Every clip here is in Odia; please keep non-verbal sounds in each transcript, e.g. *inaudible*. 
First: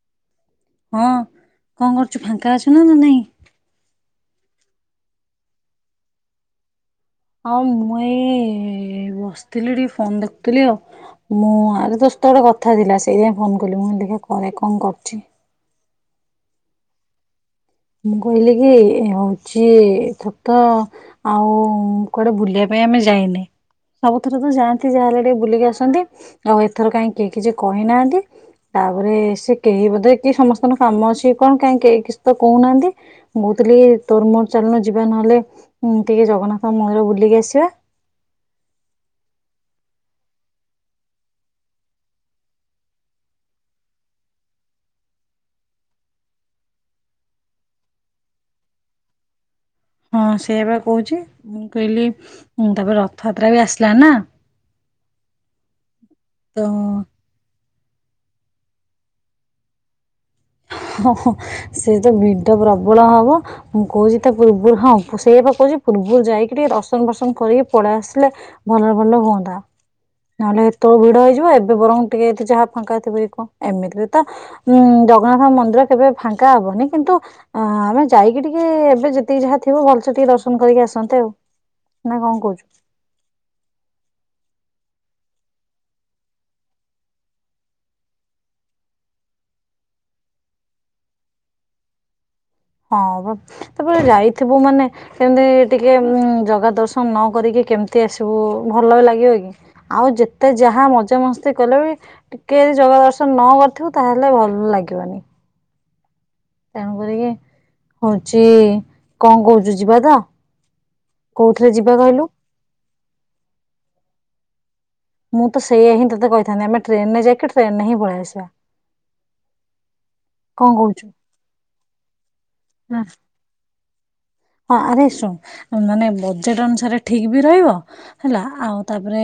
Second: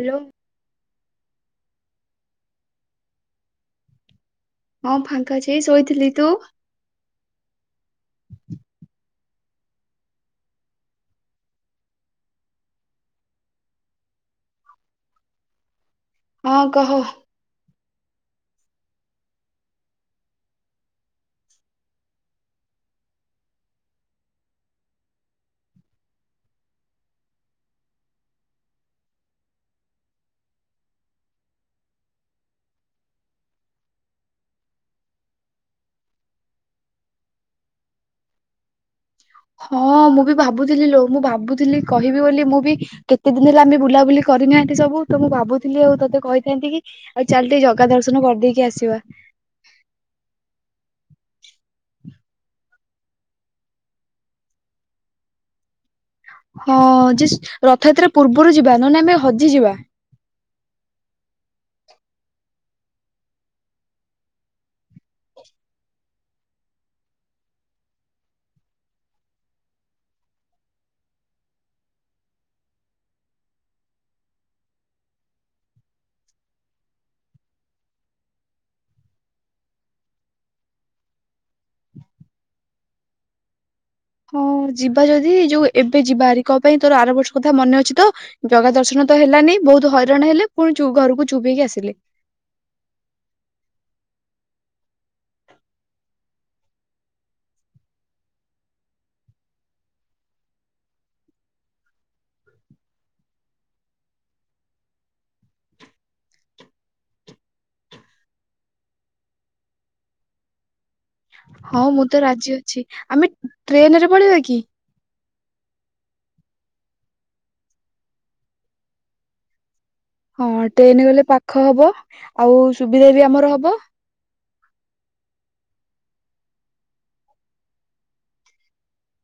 ହ୍ୟାଲୋ ହଁ କଣ କରୁଛୁ ଫାଙ୍କା ଅଛୁ ନା ନା ନାଇଁ। ହଁ ଫାଙ୍କା ଅଛି ଏଇ ଶୋଇଥିଲି ତୁ? ହଁ ମୁ ଏଇ ବଶ୍ ଥିଲି ଟିକେ ଫୋନ ଦେଖୁଥିଲି ଆଉ ମୁଁ ଆରେ ତୋ ସହିତ ଟିକେ କଥା ଥିଲା ସେଇଥିପାଇଁ ଫୋନ କଲି ମୁଁ କହିଲି ଦେଖିଆ କରେ କଣ ନାଇ କଣ କରୁଛି। ହଁ କହ? ମୁଁ କହିଲି କି ଏ ହଉଛି ଏଥ ତ ଆଉ କୁଆଡେ ବୁଲିବା ପାଇଁ ଆମେ ଯାଇନି ସବୁଥର ତ ଯାଆନ୍ତି ଯାହାହେଲେ ଟିକେ ବୁଲିକି ଆସନ୍ତି ଆଉ ଏଥର କାହିଁ କେହି କିଛି କହିନାହାନ୍ତି ତାପରେ ସେ କେହି ବୋଧେ କି ସମସ୍ତଙ୍କର କାମ ଅଛି କଣ କାହିଁ କେହି କିଛି ତ କହୁନାହାନ୍ତି କହୁଥିଲି ତୋରମୋର ଚାଲୁନୁ ଯିବା ନହେଲେ ଟିକେ ଜଗନ୍ନାଥ ମନ୍ଦିର ବୁଲିକି ଆସିବା। ହଁ ମୁଁ ବି ଭାବୁଥିଲି ଲୋ ମୁଁ ଭାବୁଥିଲି କହିବି ବୋଲି ମୁଁ ବି କେତେ ଦିନ ହେଲା ଆମେ ବୁଲାବୁଲି କରିନାହାନ୍ତି ସବୁ ତ ମୁଁ ଭାବୁଥିଲି ଆଉ ତୋତେ କହିଥାନ୍ତି କି ଆଉ ଚାଲ ଟିକେ ଜଗା ଦର୍ଶନ କରିଦେଇକି ଆସିବା। ହୁଁ ତାପରେ ରଥଯାତ୍ରା ବି ଆସିଲା ନା ତ ହଁ ଯେ ରଥଯାତ୍ରା ପୂର୍ବରୁ ଯିବା ନଲେ ଆମେ ହଜିଯିବା ହହଁ ସେ ତ ଭିଡ ପ୍ରବଳ ହବ ମୁଁ କହୁଛି ତା ପୂର୍ବରୁ ହଁ ସେଇ ପା କହୁଛି ପୂର୍ବରୁ ଯାଇକି ଟିକେ ଦର୍ଶନ ବର୍ଶନ କରିକି ପଳେଇ ଆସିଲେ ଭଲରେ ଭଲ ହୁଅନ୍ତା ନହେଲେ ହେତେବେଳକୁ ଭିଡ ହେଇଯିବ ଏବେ ବରଂ ଟିକେ ଏ ଯାହା ଫାଙ୍କା ଥିବ କଣ ଏମିତିରେ ତ ଉଁ ଜଗନ୍ନାଥ ହଁ ମନ୍ଦିର କେବେ ଫାଙ୍କା ହବନି କିନ୍ତୁ ଅ ଆମେ ଯାଇକି ଟିକେ ଏବେ ଯେତିକି ଯାହା ଥିବ ଭଲସେ ଟିକେ ଦର୍ଶନ କରିକି ଆସନ୍ତେ ଆଉ ନା କଣ କହୁଛୁ। ହୁଁ ଯିବା ଯଦି ଯୋଉ ଏବେ ଯିବା ବାରି କ ପାଇଁ ତୋର ଆର ବର୍ଷ କଥା ମନେ ଅଛି ତ ଜଗା ଦର୍ଶନ ତ ହେଲାନି ବହୁତ ହଇରାଣ ହେଲେ ପୁଣି ଘରକୁ ଚୁପ୍ ହେଇକି ଆସିଲେ। ହଁ ବା ତାପରେ ଯାଇଥିବୁ ମାନେ କେମିତି ଟିକେ ଜଗା ଦର୍ଶନ ନ କରିକି କେମିତି ଆସିବୁ ଭଲ ବି ଲାଗିବ କି ଆଉ ଯେତେ ଯାହା ମଜା ମସ୍ତି କଲେ ବି ଟିକେ ଜଗା ଦର୍ଶନ ନ କରିଥିବୁ ତାହେଲେ ଭଲ ଲାଗିବନି। ତେଣୁ କରିକି ହଉଛି କଣ କହୁଛୁ ଯିବା ତ କୋଉଥିରେ ହଁ ଯିବା ମୁଁ ତ କହିଲୁ? ରାଜି ଅଛି ଆମେ ଟ୍ରେନ ରେ ପଳେଇିବା କି? ମୁଁ ତ ସେଇଆ ହିଁ ତୋତେ କହିଥାନ୍ତି ଆମେ ଟ୍ରେନରେ ଯାଇକି ଟ୍ରେନରେ ହିଁ ପଳେଇ ଆସିବା। ହଁ କଣ ଟ୍ରେନ୍ କହୁଛୁ? ଗଲେ ପାଖ ହବ ଆଉ ସୁବିଧା ବି ଆମର ହବ। ହଁ ଆରେ ଶୁଣ ମାନେ ବଜେଟ ଅନୁସାରେ ଠିକ ବି ରହିବ ହେଲା ଆଉ ତାପରେ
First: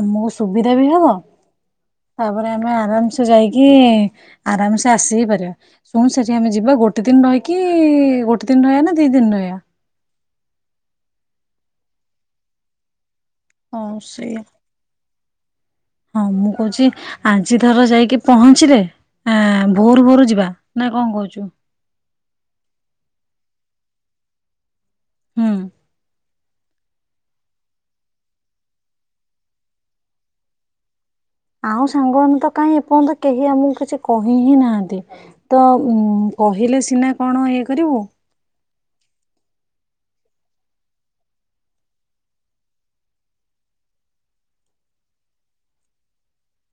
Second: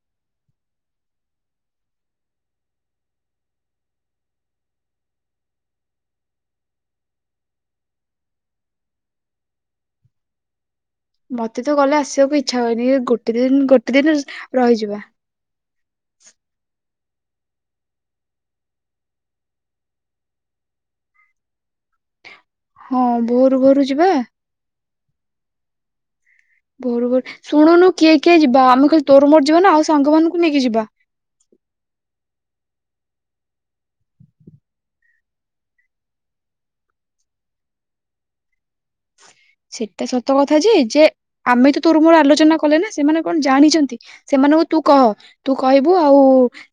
ଆମକୁ ସୁବିଧା ବି ହବ ତାପରେ ଆମେ ଆରାମସେ ଯାଇକି ଆରାମସେ ଆସିି ପାରିବା ଶୁଣ ସେଠି ଆମେ ଯିବା ଗୋଟେ ଦିନ ରହିକି ଗୋଟେ ଦିନ ରହିବା ନା ଦି ଦିନ ରହିବା। ମତେ ତ ଗଲେ ଆସିବାକୁ ଇଚ୍ଛା ହୁଏନି ଗୋଟେ। ଗୋଟେ ଦିନ ଗୋଟେ ହଁ ଦିନ ସେଇଆ ରହିଯିବା। ହଁ ମୁଁ କହୁଛି। ଆଜି ଥର ଯାଇକି ପହଞ୍ଚିଲେ ଭୋରୁ ଭୋରୁ ଯିବା ନା କଣ କହୁଛୁ? ହଁ ଭୋରୁ ଭୋରୁ ଯିବା। ହୁଁ ଭୋରୁ ଭୋରୁ ଶୁଣୁନୁ କିଏ କିଏ ଯିବା ଆମେ ଖାଲି ତୋର ମୋର୍ ଯିବା ନା ଆଉ ସାଙ୍ଗମାନାନଙ୍କୁ ନେଇକି ଯିବା। ଆଉ ସାଙ୍ଗ ଆନେତ କାଇଁ କଣ ତ କେହି ଆମକୁ କିଛି କହି ହିଁ ନାହାନ୍ତି ତ ଉ କହିଲେ ସିନା କଣ ଇଏ କରିବୁ। *inaudible* ସେଟା ସତ କଥା ଯେ ଯେ ଆମେ ତ ତୋର ମୋର ଆଲୋଚନା କଲେ ନା ସେମାନେ କଣ ଜାଣିଛନ୍ତି ସେମାନଙ୍କୁ ତୁ କହ ତୁ କହିବୁ ଆଉ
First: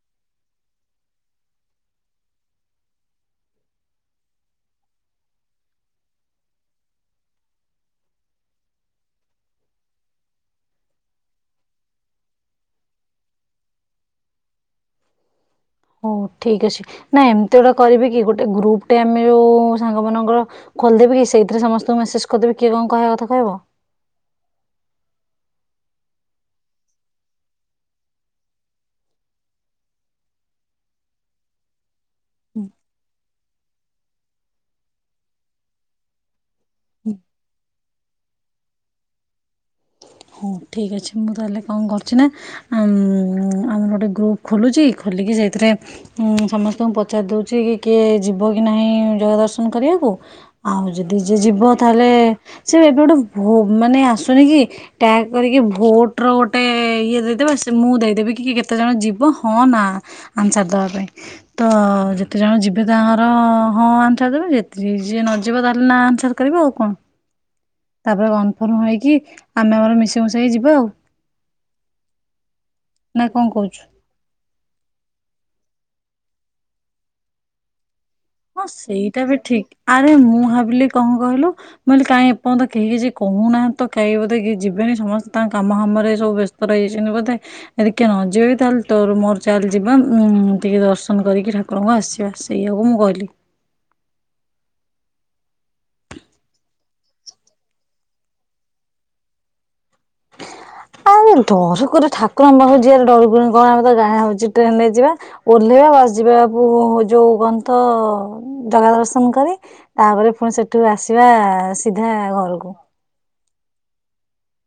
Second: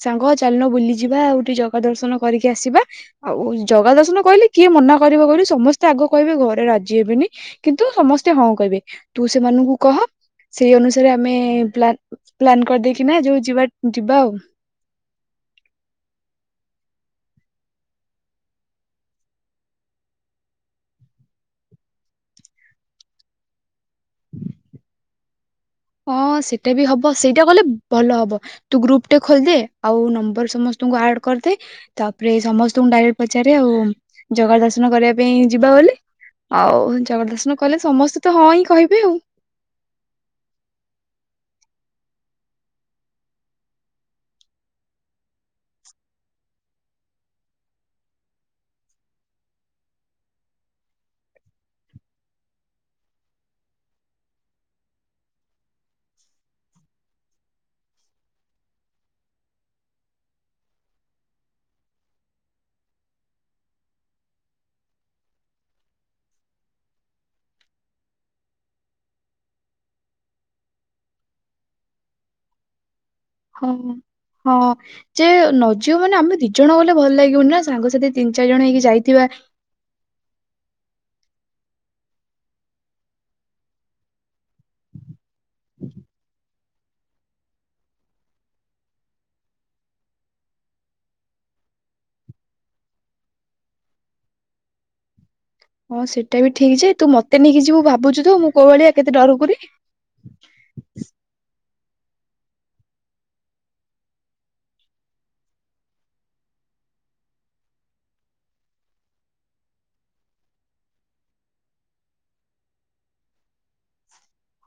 ସାଙ୍ଗ ଚାଲଣ ବୁଲିଯିବା ଆଉ ଟିକେ ଜଗା ଦର୍ଶନ କରିକି ଆସିବା ଆଉ ଜଗା ଦର୍ଶନ କହିଲେ କିଏ ମନା କରିବ କହିଲୁ ସମସ୍ତେ ଆଗ କହିବେ ଘରେ ରାଜି ହେବେନି। କିନ୍ତୁ ସମସ୍ତେ ହଁ କହିବେ ତୁ ସେମାନଙ୍କୁ କହ ସେଇ ଅନୁସାରେ ଆମେ ପ୍ଲାନ କରିଦେଇକିନା ଯୋଉ ଯିବା ଯିବା ଆଉ। ହଉ ଠିକ ଅଛି ନା ଏମତି ଗୋଟେ କରିବି କି ଗୋଟେ ଗ୍ରୁପ ଟେ ଆମେ ଯୋଉ ସାଙ୍ଗ ମାନଙ୍କର ଖୋଲିଦେବ କି ସେଇଥିରେ ସମସ୍ତଙ୍କୁ ମେସେଜ କରିଦେବି କିଏ କଣ କହିବା କଥା କହିବ। ହଁ ସେଇଟା ବି ହବ ସେଇଟା କଲେ ଭଲ ହବ ତୁ ଗ୍ରୁପ ଟା ଖୋଲିଦେ ଆଉ ନମ୍ବର ସମସ୍ତଙ୍କୁ ଆଡ କରିଦେ ତାପରେ ସମସ୍ତଙ୍କୁ ଡାଇକ୍ଟ ପଚାରେ ଆଉ ଜଗ ଦର୍ଶନ କରିବା ପାଇଁ ଯିବା ବୋଲି ଆଉ ଜଗ ଦର୍ଶନ କଲେ ସମସ୍ତେ ତ ହଁ ହିଁ କହିବେ ଆଉ। ହଁ ଠିକ ଅଛି ମୁଁ ତାହେଲେ କଣ କରୁଛି ନା ଆମର ଗୋଟେ ଗ୍ରୁପ ଖୋଲୁଛି ଖୋଲିକି ସେଇଥିରେ ସମସ୍ତଙ୍କୁ ପଚାରି ଦଉଛି କି କିଏ ଯିବ କି ନାହିଁ ଜଗା ଦର୍ଶନ କରିବାକୁ ଆଉ ଯଦି ଯିଏ ଯିବ ତାହେଲେ ସ ଏବେ ଗୋଟେ ମାନେ ଆସୁନି କି? ଟ୍ୟାଗ କରିକି ଭୋଟ ର ଗୋଟେ ଇଏ ଦେଇଦେବେ ସେ ମୁଁ ଦେଇଦେବି କି କେତେ ଜଣ ଯିବ ହଁ ନା ଆନ୍ସର ଦେବା ପାଇଁ ତ ଯେତେ ଜଣ ଯିବେ ତାଙ୍କର ହଁ ଆନ୍ସର ଦେବେ ଯେତିକି ଯିଏ ନ ଯିବ ତାହେଲେ ନା ଆନ୍ସର କରିବେ ଆଉ କଣ? ତାପରେ କନଫର୍ମ ହେଇକି ଆମେ ଆମର ମିଶେଇ ମିଶେଇକି ଯିବା ଆଉ। *inaudible* କଣ ହଁ କହୁଛୁ? ହଁ ଯେ ନ ଝିଅ ମାନ ଆମେ ଦି ଜଣ ଗଲେ ଭଲ ଲାଗିବନ ନା ସାଙ୍ଗସାଥି ତିନି ଚାରି ଜଣ ହଁ ହେଇକି ସେଇଟା ଯାଇଥିବା ବି ଠିକ ଆରେ ମୁଁ ଭାବିଲି କଣ କହିଲୁ। ମୁଁହିଲି କାହିଁ ଏପର୍ଯ୍ୟନ୍ତ କେହି କିଛି କହୁନାହାନ୍ତି ତ କାଇହି ବୋଧେ କି ଯିବେନି ସମସ୍ତେ ତାଙ୍କ କାମ କାମରେ ସବୁ ବ୍ୟସ୍ତ ରହିାଇଛନ୍ତି ବୋଧେ ଟିକେ ନ ଯିବେ ତାହେଲେ ତୋ ମୋର ଚାଲଲେ ଯିବା ଉ ଟିକେ ଦର୍ଶନ କରିକି ଠାକୁରଙ୍କୁ ଆସିବା ସେଇଆକୁ ମୁଁ କହିଥିଲି। *inaudible* ହଁ ସେଇଟା ବି ଠିକ ଯେ ତୁ ମତେ ନେଇକି ଯିବୁ ଭାବୁଛୁ ତ ମୁଁ କୋଉ ଭଳିଆ କେତେ ଡରୁକୁରି। ଆଉ ଡର ରେ ଠାକୁର ଆମ ହଉ ଯ ଡରଗୁଣି କଣ ଆମେ ତ ଗାଁ ହଉଛି ଟ୍ରେନ ରେ ଯିବା ଓହ୍ଲେଇବା ବସ ଯିବା ଯୋଉ କ ତ ଜଗା ଦର୍ଶନ କରି ତାପରେ ପୁଣି ସେଠୁ ଆସିବା ସିଧା ଘରକୁ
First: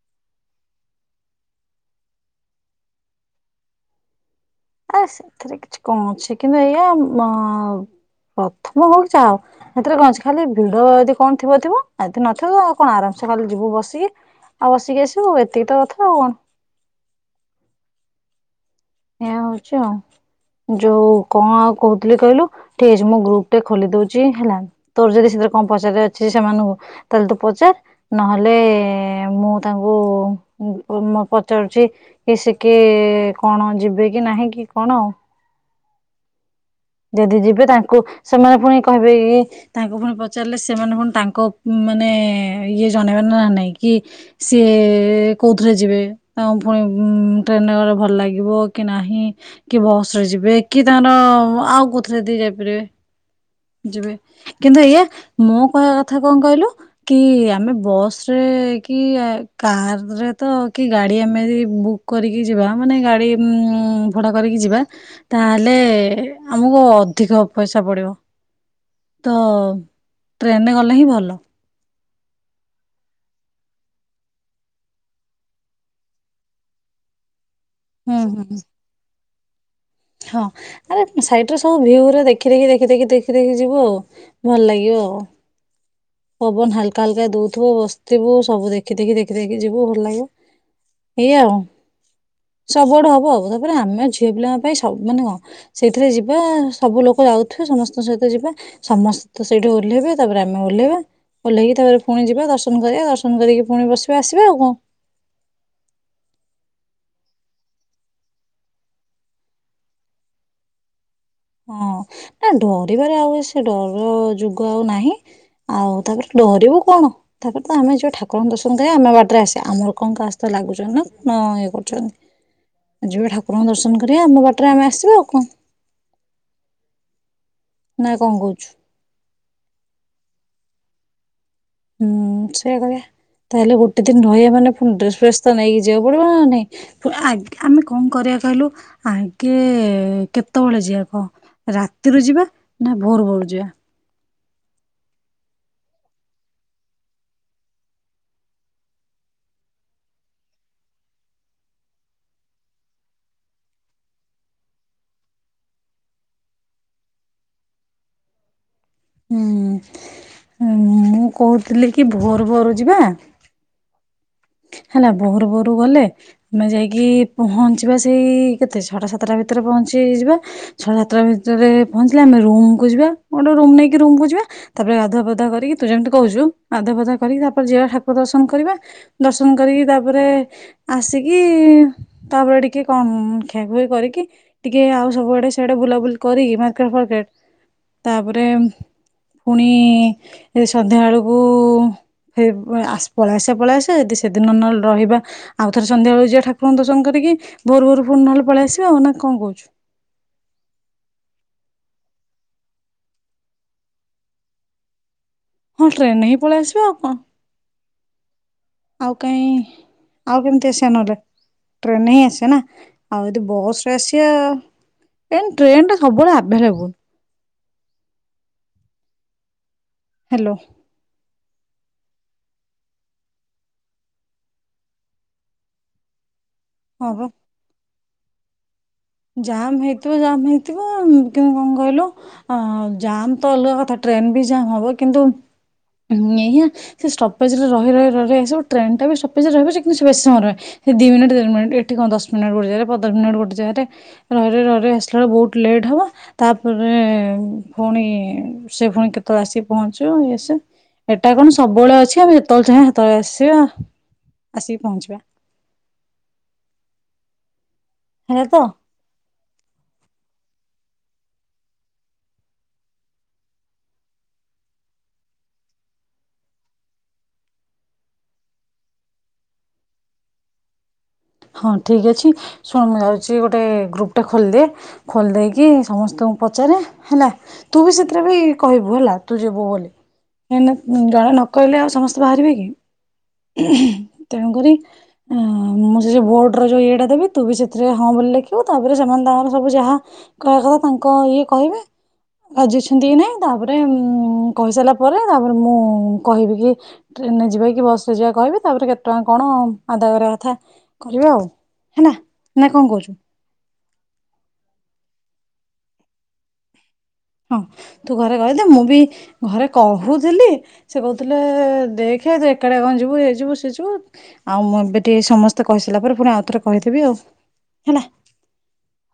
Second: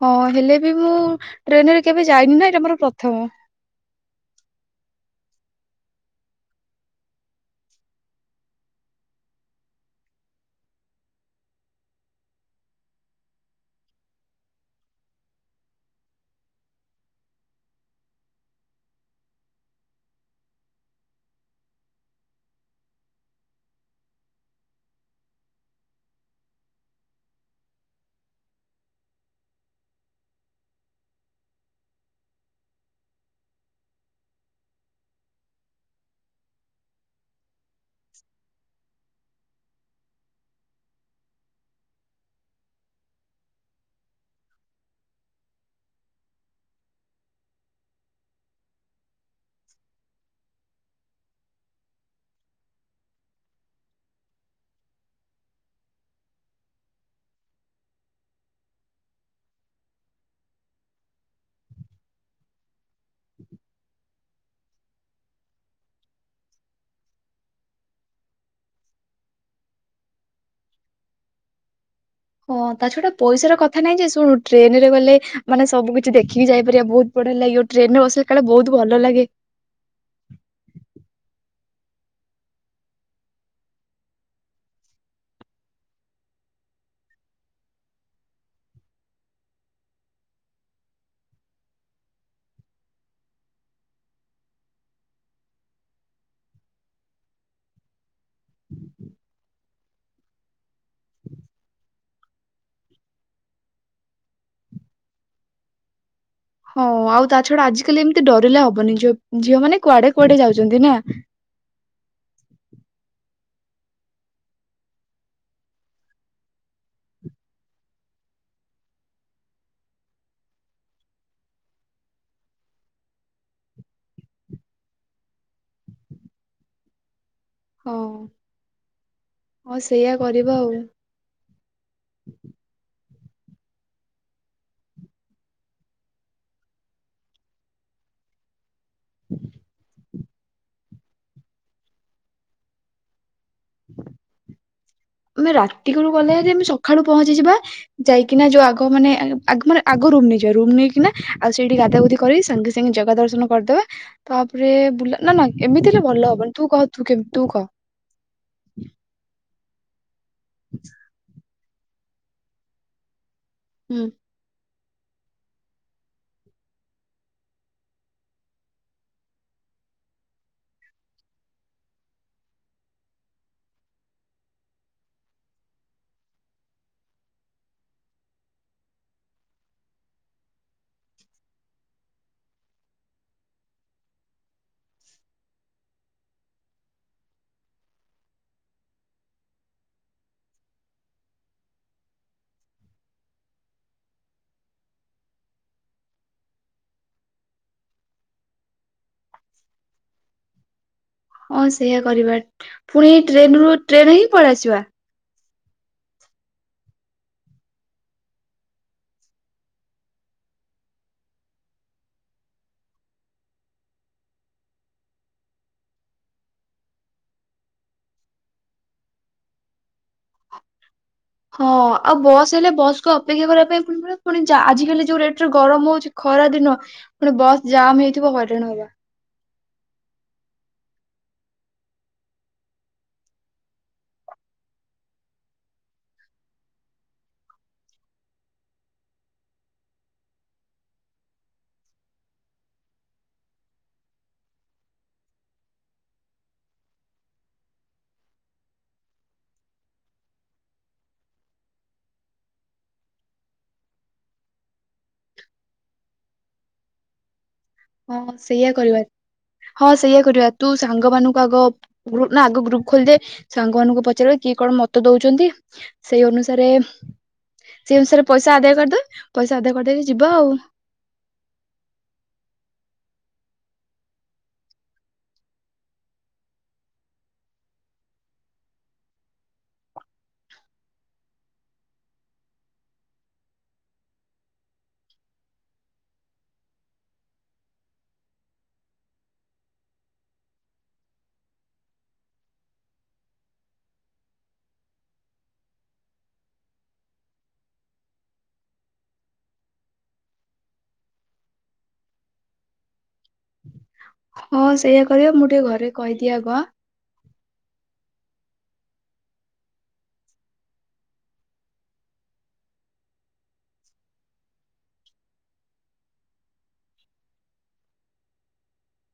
ହଁ ହେଲେ ବି ମୁଁ ଟ୍ରେନରେ କେବେ ଯାଇନି ନା ଏଇଟା ମୋର ପ୍ରଥମ ଆରେ ସେଥିରେ କିଛି କଣ ଅଛି କିନ୍ତୁ ଏଇଆ ପ୍ରଥମ ହଉ କି ଚାଉ ସେଥିରେ କଣ ଅଛି ଖାଲି ଭିଡ ଯଦି କଣ ଥିବ ଥିବ ଏଦ ନଥିବ ଆଉ କଣ ଆରାମସେ ଖାଲି ଯିବୁ ବସିକି ଆଉ ବସିକି ଆସିବୁ ଏତିକି ତ କଥା ଆଉ କଣ? ଏଇଆ ହଉଛି ଆଉ ଯୋଉ କଣ ଆଉ କହୁଥିଲି କହିଲୁ ଠିକ ଅଛି ମୁଁ ଗ୍ରୁପ ଟେ ଖୋଲି ଦଉଛି ହେଲା ତୋର ଯଦି ସେଥିରେ କଣ ପଚାର ଅଛି ସେମାନଙ୍କୁ ତାହେଲେ ତୁ ପଚାର ନହେଲେ ମୁଁ ତାଙ୍କୁ ପଚାରୁଛି କି ସେ କି କଣ? ଯିବେ କି ନାହିଁ କି କଣ ଆଉ ଯଦି ଯିବେ ତା କୁ ସେମାନେ ଫୁଣି କହିବେ କି ତାଙ୍କୁ ଫୁଣି ପଚାରଲେ ସେମାନେ ଫୁଣି ତାଙ୍କ ମାନେ ଇଏ ଜଣେଇବେ ନାଁ ନାଇଁ କି ସିଏ କୋଉଥିରେ ଯିବେ ତାଙ୍କୁ ଫୁଣି ଉଁ ଟ୍ରେନରେ ଗଲେ ଭଲ ଲାଗିବ କି ନାହିଁ କି ବସରେ ଯିବେ କି ତାଙ୍କର ଆଉ କୋଉଥିରେ ଯଦି ଯାଇପାରିବେ ଯିବେ କିନ୍ତୁ ଏଇଆ ମୋ କହିବା କଥା କଁ କହିଲୁ କି ଆମେ ବସରେ କି ଆ କାରରେ ତ କି ଗାଡି ଆମେ ଏଦି ବୁକ୍ କରିକି ଯିବା ମାନେ ଗାଡ଼ି ଉଁ ଭଡ଼ା କରିକି ଯିବା ତାହେଲେ ଆମୁକୁ ଅଧିକ ପଇସା ପଡ଼ିବ। ତ ଟ୍ରେନରେ ଗଲେ ହିଁ ଭଲ। ହଁ ତା ଛଡା ପଇସାର କଥା ନାଇଁ ଯେ ଶୁଣୁ ଟ୍ରେନରେ ଗଲେ ମାନେ ସବୁ କିଛି ଦେଖିକି ଯାଇପାରିବା ବୋହୁତ ବଢ଼ିଆ ଲାଗିବ। ଟ୍ରେନରେ ହୁଁ ବସିଲେ କାଳେ ହୁଁ ବୋହୁତ ଭଲ ଲାଗେ। ହଁ ଆରେ ସାଇଟରେ ସବୁ ଭିଉଉରା ଦେଖି ଦେଖି ଦେଖି ଦେଖି ଦେଖି ଦେଖି ଯିବୁ ଆଉ ଭଲ ଲାଗିବ ଆଉ। ପବନ ହାଲକା ହାଲକା ଦୋଉଥୁବୁ ବସିଥିବୁ। ସବୁ ଦେଖି ଦେଖି ଦେଖି ଦେଖି ଯିବୁ ଭଲ ଲାଗିବ ଏଇଆ ଆଉ ସବୁଆଡୁ ହବ ଆଉ। ତାପରେ ଆମେ ଝିଅ ପିଲାଙ୍କ ପାଇଁ ସଉ ମାନେ କଁ ସେଇଥିରେ ଯିବା ସବୁ ଲୋକ ଯାଉଥୁବେ ସମସ୍ତଙ୍କ ସହିତ ଯିବା। ସମସ୍ତେ ସେଇଠି ଓହ୍ଲେଇବେ ତାପରେ ଆମେ ଓହ୍ଲେଇବା ଓହ୍ଲେଇକି ତାପରେ ଫୁଣି ଯିବା ଦର୍ଶନ କରିବା ଦର୍ଶନ କରିକି ଫୁଣି ବସିବା ଆସିବା। ଆଉ କଁ? ହଁ ଆଉ ତା ଛୂଡା ଆଜି କାଲି ଏମତି ଡରିଲେ ହବନି ଝିଅ ଝିଅମାନେ କୁଆଡ଼େ କୁଆଡ଼େ ଯାଉଚନ୍ତି ନାଁ। ହଁ ନାଁ ଡରିବାରେ ଆଉ ଏ ସେ ଡର ଯୁଗ ଆଉ ନାହିଁ ଆଉ ତାପରେ ଡରିବୁ କଣ ତାପରେ ତ ଆମେ ଯିବା ଠାକୁରଙ୍କ ଦର୍ଶନ କରିବା ଆମେ ବାଟରେ ଆସିବା। ଆମର କଁ କା ସଇତ ଲାଗୁଚନ୍ତି ନାଁ କଣ ଇଏ କରୁଚନ୍ତି। ଆ ଯିବେ ଠାକୁରଙ୍କ ଦର୍ଶନ କରିବା ଆମ ବାଟରେ ଆମେ ଆସିବା ଆଉ କଁ। ହଁ ନା କଣ କହୁଛୁ? ହଁ ସେଇଆ କରିବା ଆଉ। ହୁଁ ସେଇଆ କରିବା। ତାହେଲେ ଗୋଟେ ଦିନ ରହିବା ମାନେ ଫୁଣି ଡ୍ରେସ ଫ୍ରେସ୍ ତ ନେଇକି ଯିବାକୁ ପଡ଼ିବ ନାଁ ନାଇଁ ଫୁ ଆ ଆମେ କଁ କରିବା କହିଲୁ ଆଗେ କେତୋଳେ ଯିବା କହ ରାତିରୁ ଯିବା ନାଁ ଭୋରୁ ଭୋରୁ ଯିବା? *inaudible* ଆମେ ରାତିକୁରୁ ଗଲେ ହାରି ଆମେ ସଖାଳୁ ପହଞ୍ଚିଯିବା ଯାଇକିନା ଯୋଉ ଆଗ ମାନେ ଆଗେ ଆଗ ମାନେ ଆଗ ରୁମ ନେଇଯିବା ରୁମ ନେଇକିନା ଆଉ ସେଇଠି ଗାଧା ଗୁଧି କରି ସାଙ୍ଗେ ସାଙ୍ଗେ ଜାଗା ଦର୍ଶନ କରିଦବା। ତାପରେ ବୁଲା ନାଁ ନାଁ ଏମିତି ହେଲେ ଭଲ ହବନି ତୁ କହ ତୁ କେମ ତୁ କହ। ହୁଁ। ହୁଁ ମୁଁ କୋହୁ ଥିଲି କି ଭୋର ଭୋରୁ ଯିବା। ହୁଁ। ହେଲା ବୋହର ବୋହରୁ ଗଲେ ଆମେ ଯାଇକି ପହଞ୍ଚିବା ସେଇ କେତେ ଛଅଟା ସାତଟା ଭିତରେ ପହଞ୍ଚିଯିବା ଛଅଟା ସାତଟା ଭିତରେ ପହଞ୍ଚିଲେ ଆମେ ରୁମକୁ ଯିବା ଗୋଟେ ରୁମ ନେଇକି ରୁମକୁ ଯିବା। ତାପରେ ଆଧୁଆ ପାଧୁଆ କରିକି ତୁ ଯେମତି କହୁଚୁ ଆଧୁଆ ପାଧୁଆ କରିକି ତାପରେ ଯିବା ଠାକୁର ଦର୍ଶନ କରିବା। ଦର୍ଶ ତୁଂ କରିକି ତାପରେ ଆସିକି ତାପରେ ଟିକେ କଣ ଖିଆଖୁଇ କରିକି ଟିକେ ଆଉ ସବୁଆଡେ ସିଆଡେ ବୁଲାବୁଲି କରିକି ମାର୍କେଟ ଫାର୍କେଟ ତାପରେ ପୁଣି ସନ୍ଧ୍ୟା ଅଳୁକୁ ଫେ ପଳଆସିଆ ପଳଆସିଆ ଯଦି ସେଦିନ ନହେଲେ ରହିବା ଆଉ ଥରେ ସନ୍ଧ୍ୟା ବେଳୁ ଯିବା। ଠାକୁରଙ୍କୁ ଦର୍ଶନ କରିକି ଭୋରୁ ଭୋରୁ ପୁଣି ନହେଲେ ପଳେଇ ଆସିବା ଆଉ ନାଁ କଁ କହୁଚୁ? ହଁ ସେଇଆ କରିବା ଫୁଣି ଟ୍ରେନରୁ ଟ୍ରେନ ହିଁ ପଳେଇଆସିବା। ହଁ ଟ୍ରେନରେ ହିଁ ପଳେଇ ଆସିବା ଆଉ କଣ। ଆଉ କାଇଁ ଆଉ କେମିତି ଆସିବା ନହେଲେ ଟ୍ରେନରେ ହିଁ ଆସିବା ନାଁ। ଆଉ ଯଦି ବସ୍ ରେ ଆସିବା ଏ ଟ୍ରେନଟା ସବୁବେଳେ ଆଭେଲେବୁଲ। ହାଲୋ। ହଁ ଆଉ ବସ୍ ହେଲେ ବସକୁ ଅପେକ୍ଷା କରିବା ପାଇଁ ଫୁଣି ପଡିବ ଫୁଣି ଆଜିକାଲି ଯୋଉ ରେଟରେ ଗରମ ହୋଉଚି ଖରା ଦିନ ହଁ ବା ଫୁଣି ବସ୍ ଜାମ୍ ହେଇ ଥିବ ହଇରାଣ ହବା। ଜାମ୍ ହେଇଥିବ ଜାମ୍ ହେଇଥିବ କିନ୍ତୁ କଣ କହିଲୁ ଅଁ ଜାମ୍ ତ ଅଲଗା କଥା ଟ୍ରେନ୍ ବି ଜାମ୍ ହବ କିନ୍ତୁ ଉଁ ଏହି ସେ ଷ୍ଟପେଜରେ ରହି ରହିି ରହି ଆସିବ ସେ ଟ୍ରେନଟା ବି ଷ୍ଟପେଜରେ ରହିବ ଯେ କିନ୍ତୁ ସେ ବେଶୀ ସମୟ ରହିବ ସେ ଦି ମିନିଟ୍ ଦେଢ଼ ମିନିଟ୍ ଏଠି କଣ ଦଶ ମିନିଟ ଗୋଟେଜାଗାରେ ପନ୍ଦର ମିନିଟ୍ ଗୋଟେ ଜାଗାରେ ରହି ରହି ରହି ରହି ଆସିଲା ଓଳୁ ବୋହୁତ ଲେଟ ହବ ତାପରେ ଫୁଣି ସେ ଫୁଣି କେତୋଳେ ଆସିକି ପହଞ୍ଚିବ ଇଏ ସିଏ। ଏଟା କଣ ସବୁବେଳେ ଅଛି ଆମେ ଯେତେବେଳେ ଚାହିଁବା ସେତେବେଳେ ଆସିବା ଆସିକି ପହଞ୍ଚିବା। ହଁ ହେଲା ତ ସେଇଆ କରିବା ହଁ ସେଇଆ କରିବା। ତୁ ସାଙ୍ଗମାନାନଙ୍କୁ ଆଗ ଗ୍ରୁ ନାଁ ଆଗ ଗ୍ରୁପ ଖୋଲିଦେ ସାଙ୍ଗମାନଙ୍କୁ ପଚାରିବା କିଏ କଣ ମତ ଦୋଉଚନ୍ତି ସେଇ ଅନୁସାରେ ସେଇ ଅନୁସାରେ ପଇସା ଆଦାୟ କରିଦବା ପଇସା ଆଦାୟ କରିଦେଇକି ଯିବା ଆଉ। ହଁ ଠିକ ଅଛି ଶୁଣ ମୁଁ ଯାଉଚି ଗୋଟେ ଗ୍ରୁପଟେ ଖୋଲିଦିଏ ଖୋଲି ଦେଇକି ସମସ୍ତଙ୍କୁ ପଚାରେ ହେଲା ତୁ ବି ସେଥିରେ ବି କହିବୁ ହେଲା ତୁ ଯିବୁ ବୋଲି। କାହିଁ ନାଁ ଜଣେ ନ କହିଲେ ଆଉ ସମସ୍ତେ ବାହାରିବେ କି? ତେଣୁକରି ଉଁ ମୁଁ ଯେ ଭୋଟର ଯୋଉ ଇଏଟା ଦେବି ତୁ ବି ସେଥିରେ ହଁ ବୋଲି ଲେଖିବୁ ତାପରେ ସେମାନେ ତାଙ୍କର ସବୁ ଯାହା କହିବା କଥା ତାଙ୍କ ଇଏ କହିବେ ରାଜି ଅଛନ୍ତି କି ନାହିଁ ତାପରେ ଉଁ କହି ସାରିଲା ପରେ ତାପରେ ମୁଁ କହିବି କି ଟ୍ରେନରେ ଯିବା କି ବସରେ ଯିବା କହିବି। ତାପରେ କେତେ ଟଙ୍କା କଣ ଆଦାୟ କରିବା କଥା କରିବା ଆଉ। ହେନା ନାଁ କଣ କହୁଚୁ? ହଁ ସେଇଆ କରିବା ମୁଁ ଟିକେ ଘରେ କହିଦିଏ ଆଗୁଆ ଆଁ। ହଁ ତୁ ଘରେ କହଦେ ମୁଁ ବି ଘରେ କହୁଥିଲି ସେ କଉଥୁଲେ ଦେଖେ ତୁ ଏକାଟିଆ କଣ ଯିବୁ ଇଏ ଯିବୁ ସିଏ ଯିବୁ। ଆଉ ମୁଁ ଏବେ ଟିକେ ସମସ୍ତେ କହି ସାରିଲା ପରେ ଫୁଣି ଆଉ ଥରେ କହିଦେବି ଆଉ ହେଲା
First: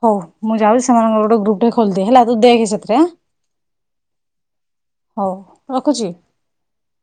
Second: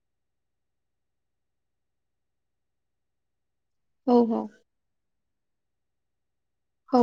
ହୋଉ ମୁଁ ଯାଉଚି ସେମାନଙ୍କର ଗୋଟେ ଗ୍ରୁପଟେ ଖୋଲିଦିଏ ହେଲା ତୁ ଦେଖ ସେ ତ୍ରେ ହୋଉ ହଉ। ହଉ ରଖୁଚି। ହଉ।